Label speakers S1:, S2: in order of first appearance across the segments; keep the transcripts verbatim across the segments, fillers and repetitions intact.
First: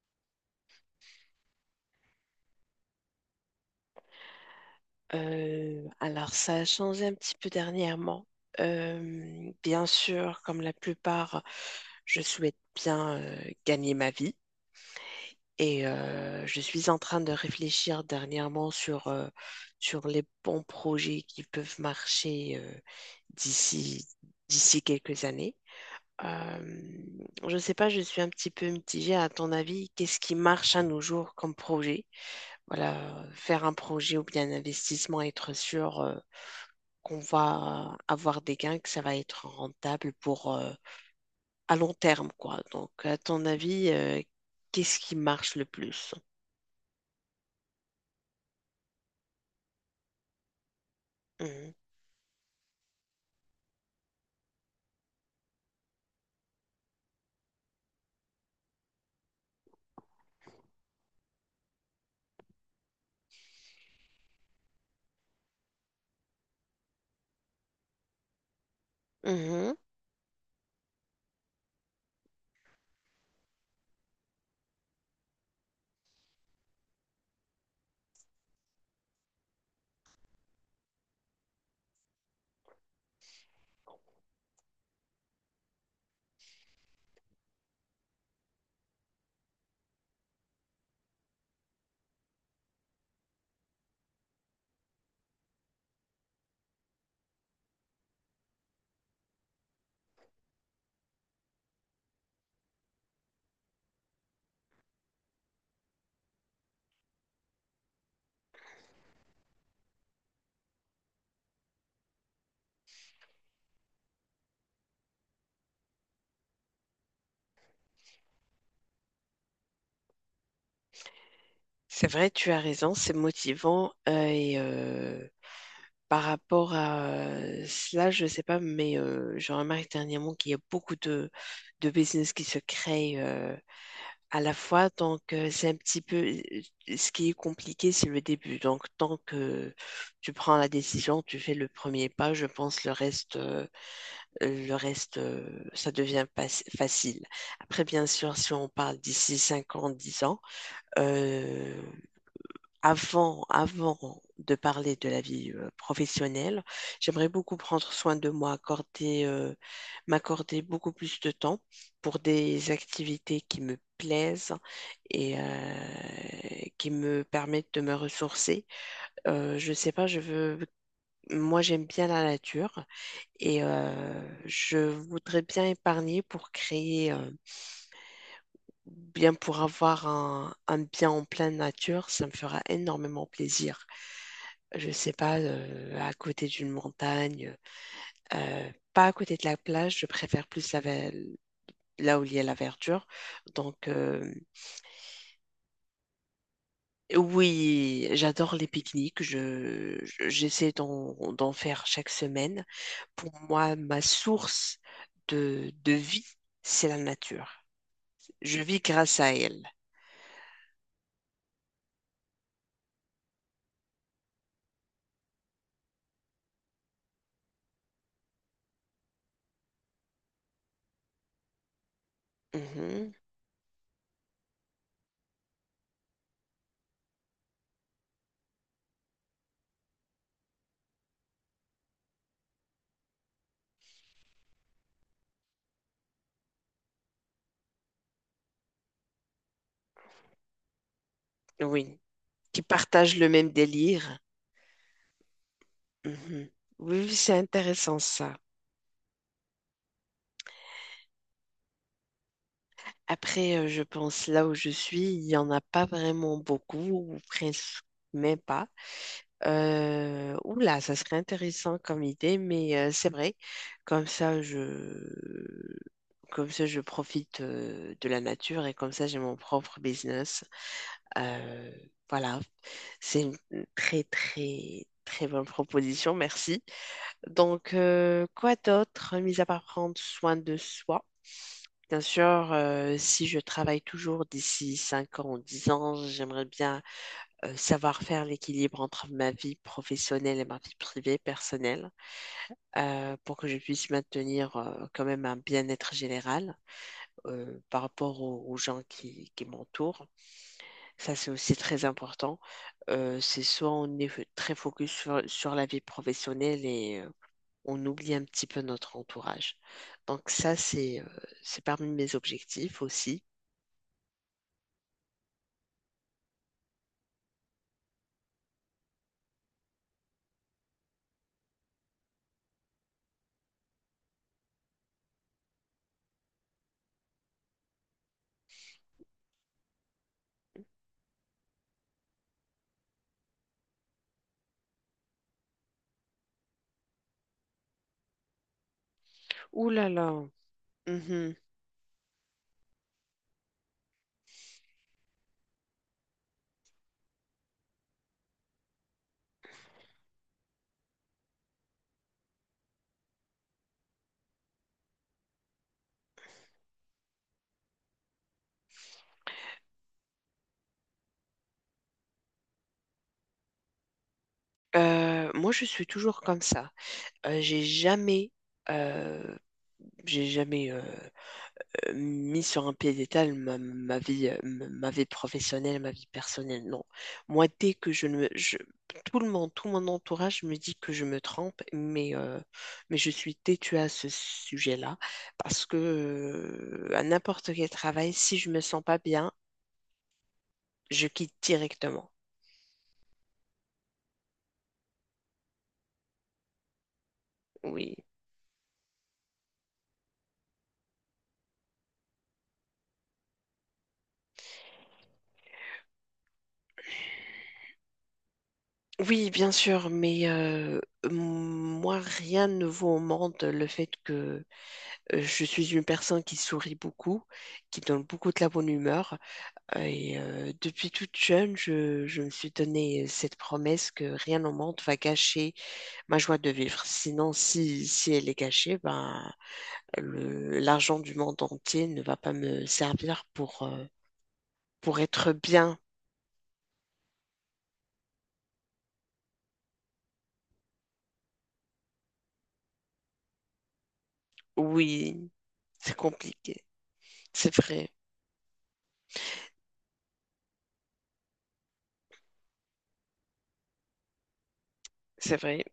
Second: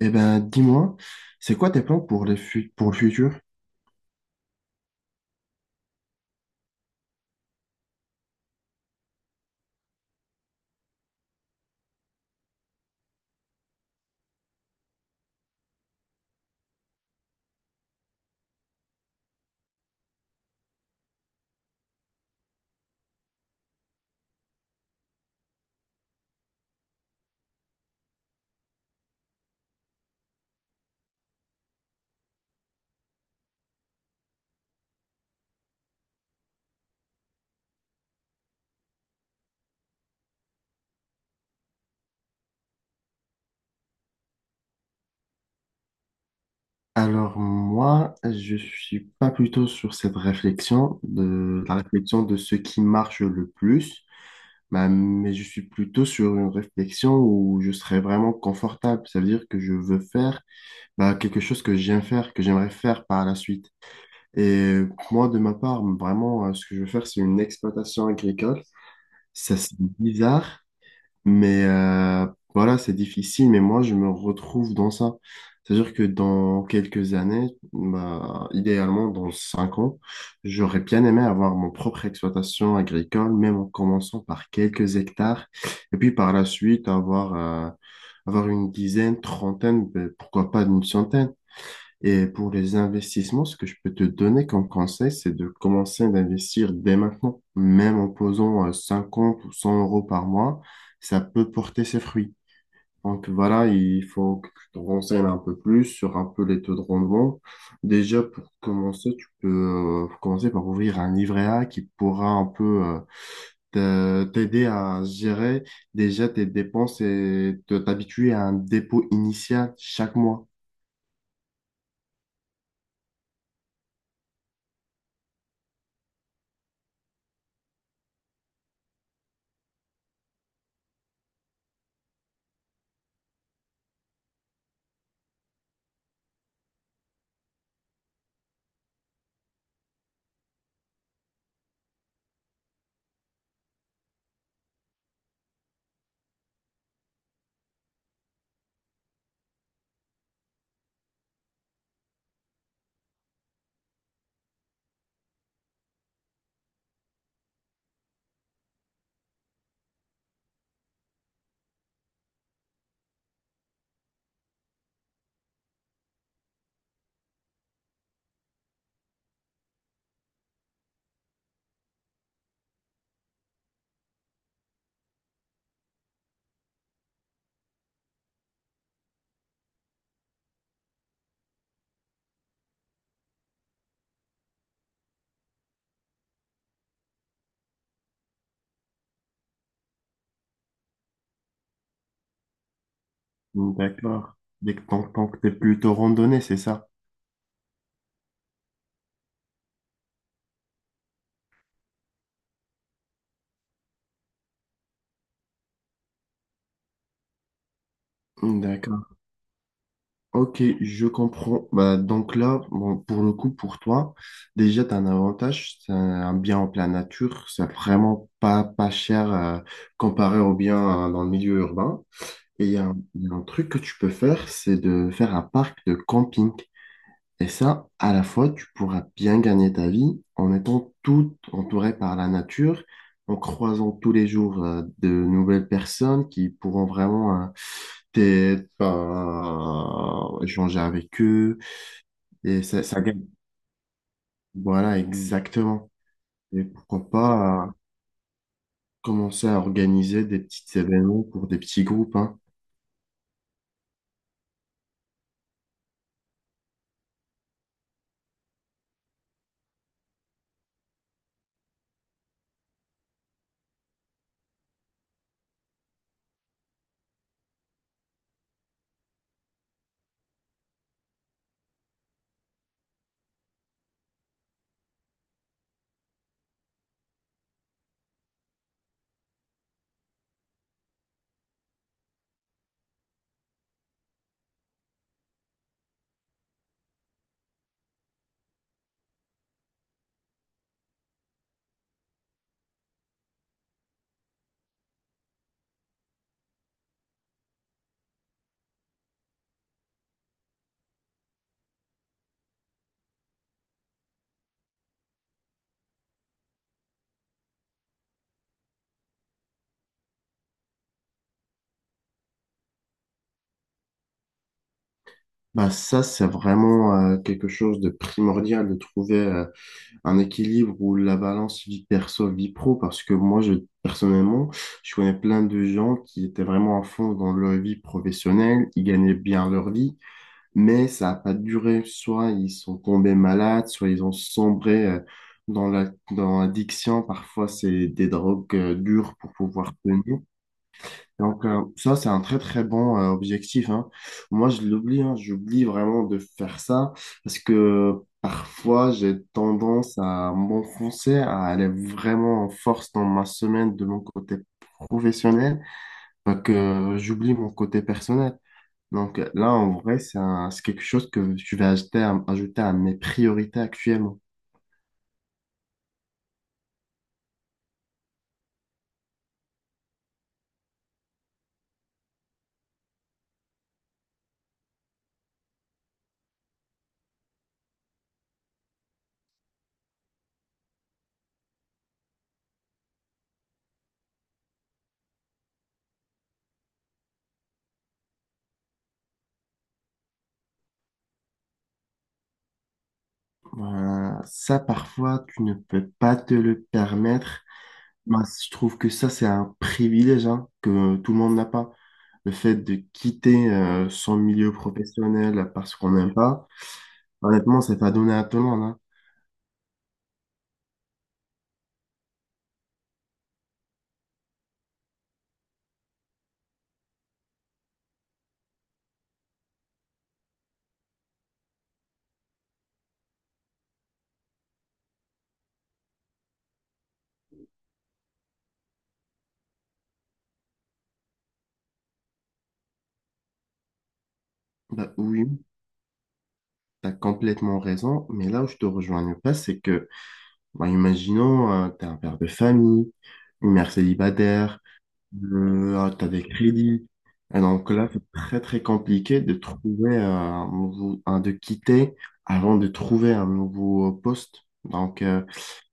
S1: Eh ben, dis-moi, c'est quoi tes plans pour les fu- pour le futur?
S2: Euh, alors, ça a changé un petit peu dernièrement. Euh, bien sûr, comme la plupart, je souhaite bien euh, gagner ma vie et euh, je suis en train de réfléchir dernièrement sur, euh, sur les bons projets qui peuvent marcher euh, d'ici, d'ici quelques années. Euh, je ne sais pas, je suis un petit peu mitigée. À ton avis, qu'est-ce qui marche à nos jours comme projet? Voilà, faire un projet ou bien un investissement, être sûr. euh, qu'on va avoir des gains, que ça va être rentable pour euh, à long terme, quoi. Donc, à ton avis, euh, qu'est-ce qui marche le plus?
S1: Alors moi, je suis pas plutôt sur cette réflexion de
S2: Mhm.
S1: la réflexion de ce qui marche le plus, bah, mais je suis plutôt sur une réflexion où je serais vraiment confortable. Ça veut dire que je veux faire bah, quelque chose que j'aime faire, que j'aimerais faire par la suite. Et moi, de ma part, vraiment, euh, ce que je veux faire, c'est une exploitation agricole. Ça,
S2: Mhm.
S1: c'est bizarre, mais euh, voilà, c'est difficile, mais moi, je me retrouve dans ça. C'est-à-dire que dans quelques années, bah, idéalement dans cinq ans, j'aurais bien aimé avoir mon propre exploitation agricole, même en commençant par quelques hectares, et puis par la suite avoir, euh, avoir une dizaine, trentaine, ben, pourquoi pas une centaine. Et pour les investissements, ce que je peux te donner comme conseil, c'est de commencer d'investir dès maintenant. Même en posant euh, cinquante ou cent euros par mois, ça peut porter ses fruits. Donc voilà, il faut que tu te renseignes un peu plus sur un peu les taux de rendement. Déjà, pour commencer, tu peux euh, commencer par ouvrir un livret A qui pourra un peu euh, te- t'aider à gérer déjà tes dépenses et te t'habituer à un dépôt initial chaque mois.
S2: C'est vrai, tu as raison, c'est motivant. Euh, et euh, par rapport à euh, cela, je ne sais pas, mais euh, je remarque dernièrement qu'il y a beaucoup de, de business qui se créent euh, à la fois, donc euh, c'est un petit peu ce qui est compliqué, c'est le début. Donc tant que tu prends la décision, tu fais le premier pas, je pense le reste, euh, le reste, euh, ça devient pas- facile. Après, bien sûr, si on parle d'ici cinq ans, dix ans, euh, avant, avant de parler de la vie euh, professionnelle, j'aimerais beaucoup prendre soin de moi, accorder, euh, m'accorder beaucoup plus de temps pour des activités qui me plaisent et euh, qui me permettent de me ressourcer. Euh, je sais pas, je veux, moi j'aime bien la nature et euh, je voudrais bien épargner pour créer. euh, bien pour avoir un, un bien en pleine nature, ça me fera énormément plaisir. Je sais pas, euh, à côté d'une montagne, euh, pas à côté de la plage, je préfère plus la ve- là où il y a la verdure. Donc, euh,
S1: D'accord. Dès que tant, tant que t'es plutôt randonnée, c'est ça?
S2: oui, j'adore les pique-niques. Je, je- j'essaie d'en, d'en faire chaque semaine. Pour moi, ma source de, de vie, c'est la nature. Je vis
S1: D'accord.
S2: grâce à elle.
S1: Ok, je comprends. Bah, donc là, bon, pour le coup, pour toi, déjà, tu as un avantage, c'est un bien en pleine nature, c'est vraiment pas, pas cher euh, comparé au bien euh, dans le milieu urbain. Et il y a un,
S2: Mhm.
S1: il y a un truc que tu peux faire, c'est de faire un parc de camping. Et ça, à la fois, tu pourras bien gagner ta vie en étant tout entouré par la nature, en croisant tous les jours euh, de nouvelles personnes qui pourront vraiment euh, t'aider, euh, échanger avec eux.
S2: Oui. Qui
S1: Et ça, ça
S2: partagent
S1: gagne.
S2: le même délire.
S1: Voilà, exactement.
S2: Mhm.
S1: Et
S2: Oui,
S1: pourquoi
S2: oui, c'est
S1: pas euh,
S2: intéressant ça.
S1: commencer à organiser des petits événements pour des petits groupes, hein.
S2: Après, euh, je pense là où je suis, il n'y en a pas vraiment beaucoup, ou presque même pas. Euh, oula, ça serait intéressant comme idée, mais euh, c'est vrai. Comme ça, je, comme ça, je profite euh, de la nature et comme ça, j'ai mon propre business. Euh, voilà, c'est une très, très, très bonne proposition. Merci. Donc, euh, quoi d'autre, mis à part prendre soin de soi? Bien sûr, euh, si je travaille toujours d'ici cinq ans ou dix ans, j'aimerais bien euh, savoir faire l'équilibre entre ma vie professionnelle et ma vie privée, personnelle, euh, pour que je puisse maintenir euh, quand même un bien-être général euh, par rapport aux, aux gens qui, qui m'entourent. Ça, c'est aussi très important. Euh, c'est soit on est f- très focus sur, sur la vie professionnelle et euh, on oublie un petit peu notre entourage. Donc ça, c'est euh, c'est parmi mes objectifs aussi.
S1: Bah ça, c'est vraiment euh, quelque chose de primordial de trouver euh, un équilibre où la balance vie perso, vie pro, parce que moi, je, personnellement, je connais plein de gens qui étaient vraiment à fond dans leur vie professionnelle, ils gagnaient bien leur vie, mais ça n'a pas duré. Soit ils sont tombés malades, soit ils ont sombré euh, dans la, dans l'addiction. Parfois, c'est des drogues euh, dures pour
S2: Ouh
S1: pouvoir
S2: là là.
S1: tenir.
S2: Mhm.
S1: Donc euh, ça, c'est un très très bon euh, objectif, hein. Moi, je l'oublie, hein, j'oublie vraiment de faire ça parce que parfois, j'ai tendance à m'enfoncer, à aller vraiment en force dans ma semaine de mon côté professionnel, bah, que j'oublie mon côté personnel. Donc euh, là, en vrai, c'est un- c'est quelque chose que je vais ajouter à, ajouter à mes priorités actuellement.
S2: Euh, moi, je suis toujours comme ça. Euh, j'ai jamais, euh, j'ai jamais euh, euh, mis sur un piédestal ma, ma vie, euh, m- ma vie professionnelle, ma vie personnelle. Non. Moi, dès que je ne me, je- tout le monde, tout mon entourage me dit que je me trompe, mais, euh, mais je suis têtue à ce sujet-là parce que euh, à n'importe quel travail, si je me sens pas bien, je quitte directement.
S1: Euh, ça, parfois, tu ne peux pas te le permettre.
S2: Oui.
S1: Bah, je trouve que ça, c'est un privilège hein, que tout le monde n'a pas. Le fait de quitter euh, son milieu professionnel parce qu'on n'aime pas, honnêtement, c'est pas donné à tout le monde, hein.
S2: Oui, bien sûr, mais euh, moi, rien ne vaut au monde le fait que euh, je suis une personne qui sourit beaucoup, qui donne beaucoup de la bonne humeur. Euh, Et euh, depuis toute jeune, je, je me suis donné cette promesse que rien au monde va gâcher ma joie de vivre. Sinon, si, si elle est gâchée, ben, le- l'argent du monde entier ne va pas me servir pour, euh,
S1: Bah,
S2: pour
S1: oui,
S2: être bien.
S1: tu as complètement raison, mais là où je te rejoins pas, c'est que, bah, imaginons, tu es un père de famille, une mère célibataire,
S2: Oui,
S1: euh,
S2: c'est
S1: tu as des
S2: compliqué.
S1: crédits. Et
S2: C'est
S1: donc là,
S2: vrai,
S1: c'est très très compliqué de trouver euh, un nouveau, un- de quitter avant de trouver un nouveau poste. Donc, euh,
S2: c'est vrai.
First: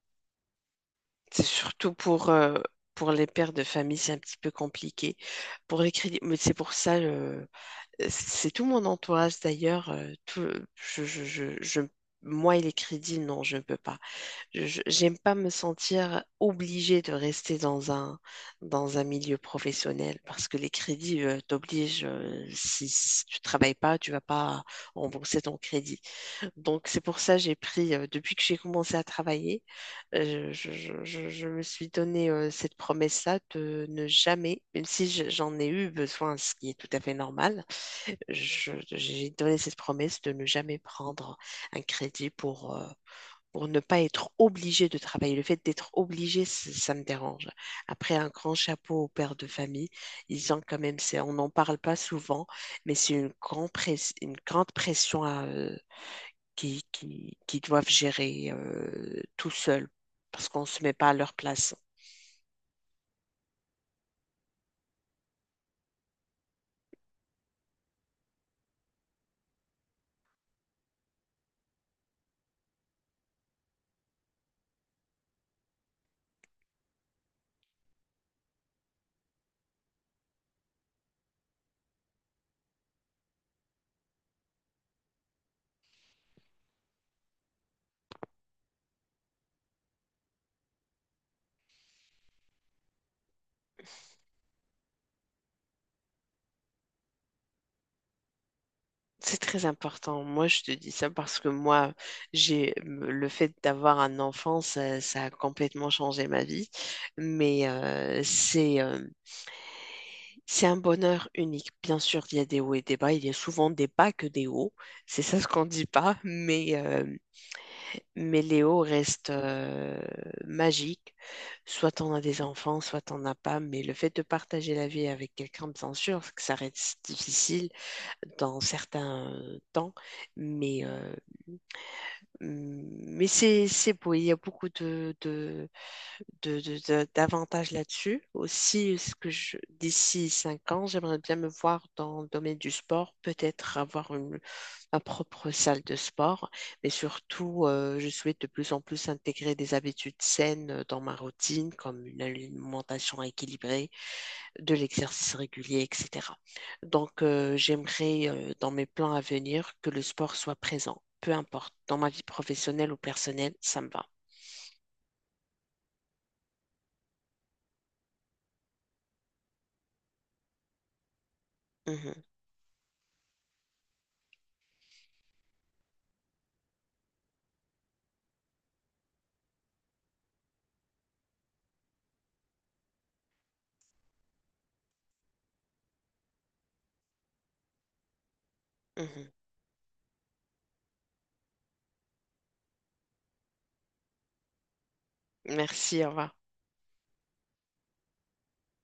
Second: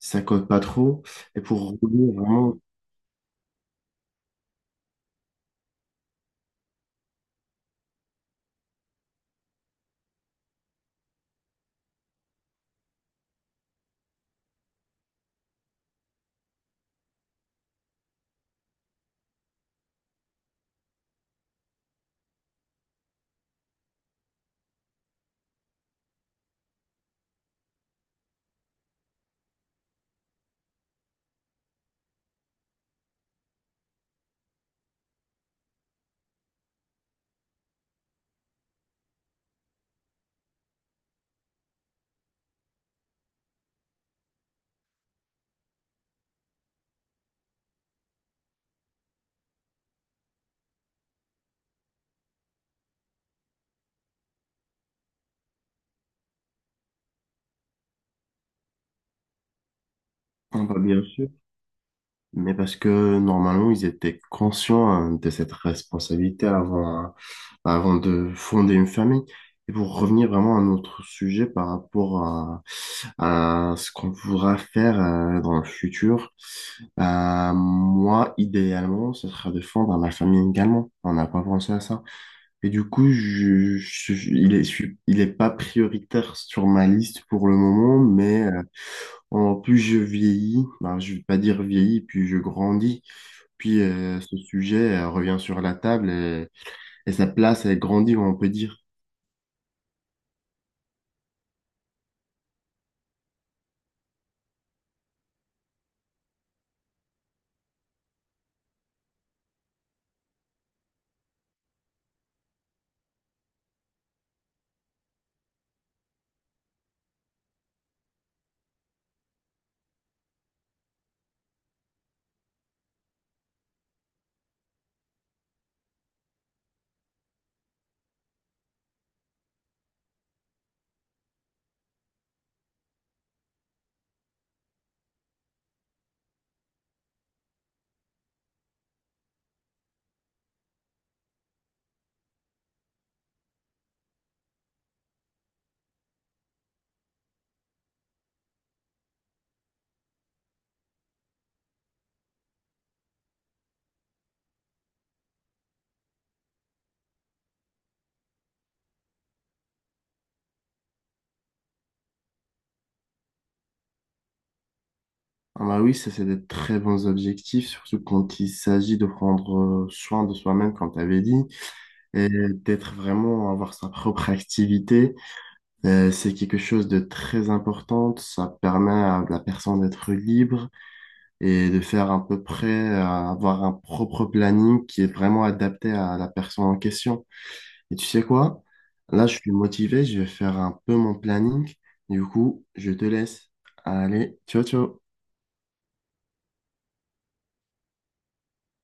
S1: si ça cote pas trop. Et
S2: C'est
S1: pour
S2: surtout
S1: rouler,
S2: pour, euh,
S1: vraiment,
S2: pour les pères de famille, c'est un petit peu compliqué. Pour les crédits, mais c'est pour ça. euh, C'est tout mon entourage d'ailleurs. Euh, tout, je, je, je, je- moi et les crédits, non, je ne peux pas. Je, je- j'aime pas me sentir obligée de rester dans un, dans un milieu professionnel parce que les crédits euh, t'obligent. euh, si, si tu travailles pas, tu vas pas rembourser ton crédit. Donc c'est pour ça que j'ai pris, euh, depuis que j'ai commencé à travailler, euh, je, je, je, je me suis donné euh, cette promesse-là de ne jamais, même si je- j'en ai eu besoin, ce qui est tout à fait normal. Je- j'ai donné cette promesse de ne jamais prendre un crédit pour, euh, pour ne pas être obligé de travailler. Le fait d'être obligé, c- ça me dérange. Après, un grand chapeau aux pères de famille, ils ont quand même, c'est- on n'en parle pas souvent, mais c'est une grande press- une grande pression à, euh, qui, qui, qui doivent gérer euh, tout seuls parce qu'on
S1: on
S2: ne
S1: va
S2: se met
S1: bien
S2: pas à
S1: sûr.
S2: leur place.
S1: Mais parce que normalement, ils étaient conscients hein, de cette responsabilité avant, hein, bah, avant de fonder une famille. Et pour revenir vraiment à notre sujet par rapport à, à ce qu'on voudra faire euh, dans le futur, euh, moi, idéalement, ce sera de fonder ma famille également. On n'a pas pensé à ça. Et du coup, je, je- je- il est, je suis- il est pas prioritaire sur ma liste pour le moment, mais euh, en plus je vieillis, ben, je vais pas dire vieillis, puis je grandis, puis euh, ce sujet euh, revient sur la table et, et sa place elle grandit, on peut dire.
S2: C'est très important. Moi, je te dis ça parce que moi, j'ai le fait d'avoir un enfant, ça, ça a complètement changé ma vie. Mais euh, c'est euh, c'est un bonheur unique. Bien sûr, il y a des hauts et des bas. Il y a souvent des bas que des hauts. C'est ça ce qu'on dit pas. Mais euh, Mais Léo reste euh, magique. Soit t'en as des enfants, soit t'en as pas. Mais le fait de partager la vie avec quelqu'un, bien sûr, que ça reste difficile dans certains temps. Mais, euh, mais c'est, c'est beau. Il y a beaucoup de, de, de- de- de- d'avantages là-dessus. Aussi, ce que je, d'ici cinq ans, j'aimerais bien me voir dans le domaine du sport. Peut-être avoir une ma propre salle de sport, mais surtout, euh, je souhaite de plus en plus intégrer des habitudes saines euh, dans ma routine, comme une alimentation équilibrée, de l'exercice régulier, et cetera. Donc, euh, j'aimerais, euh, dans mes plans à venir, que le sport soit présent, peu importe, dans ma vie professionnelle ou personnelle, ça me va.
S1: Ah bah oui, ça c'est des très bons objectifs, surtout quand il s'agit de prendre euh, soin de soi-même, comme tu avais dit,
S2: Mhm,
S1: et d'être vraiment avoir sa propre activité. Euh, c'est quelque chose de très important. Ça permet à la personne d'être libre et de faire à peu près, à avoir un propre planning qui est vraiment adapté à la personne en question. Et tu sais quoi? Là,
S2: mhm.
S1: je suis motivé, je vais faire un peu mon planning. Du coup, je te laisse. Allez, ciao, ciao.
S2: Merci, au revoir.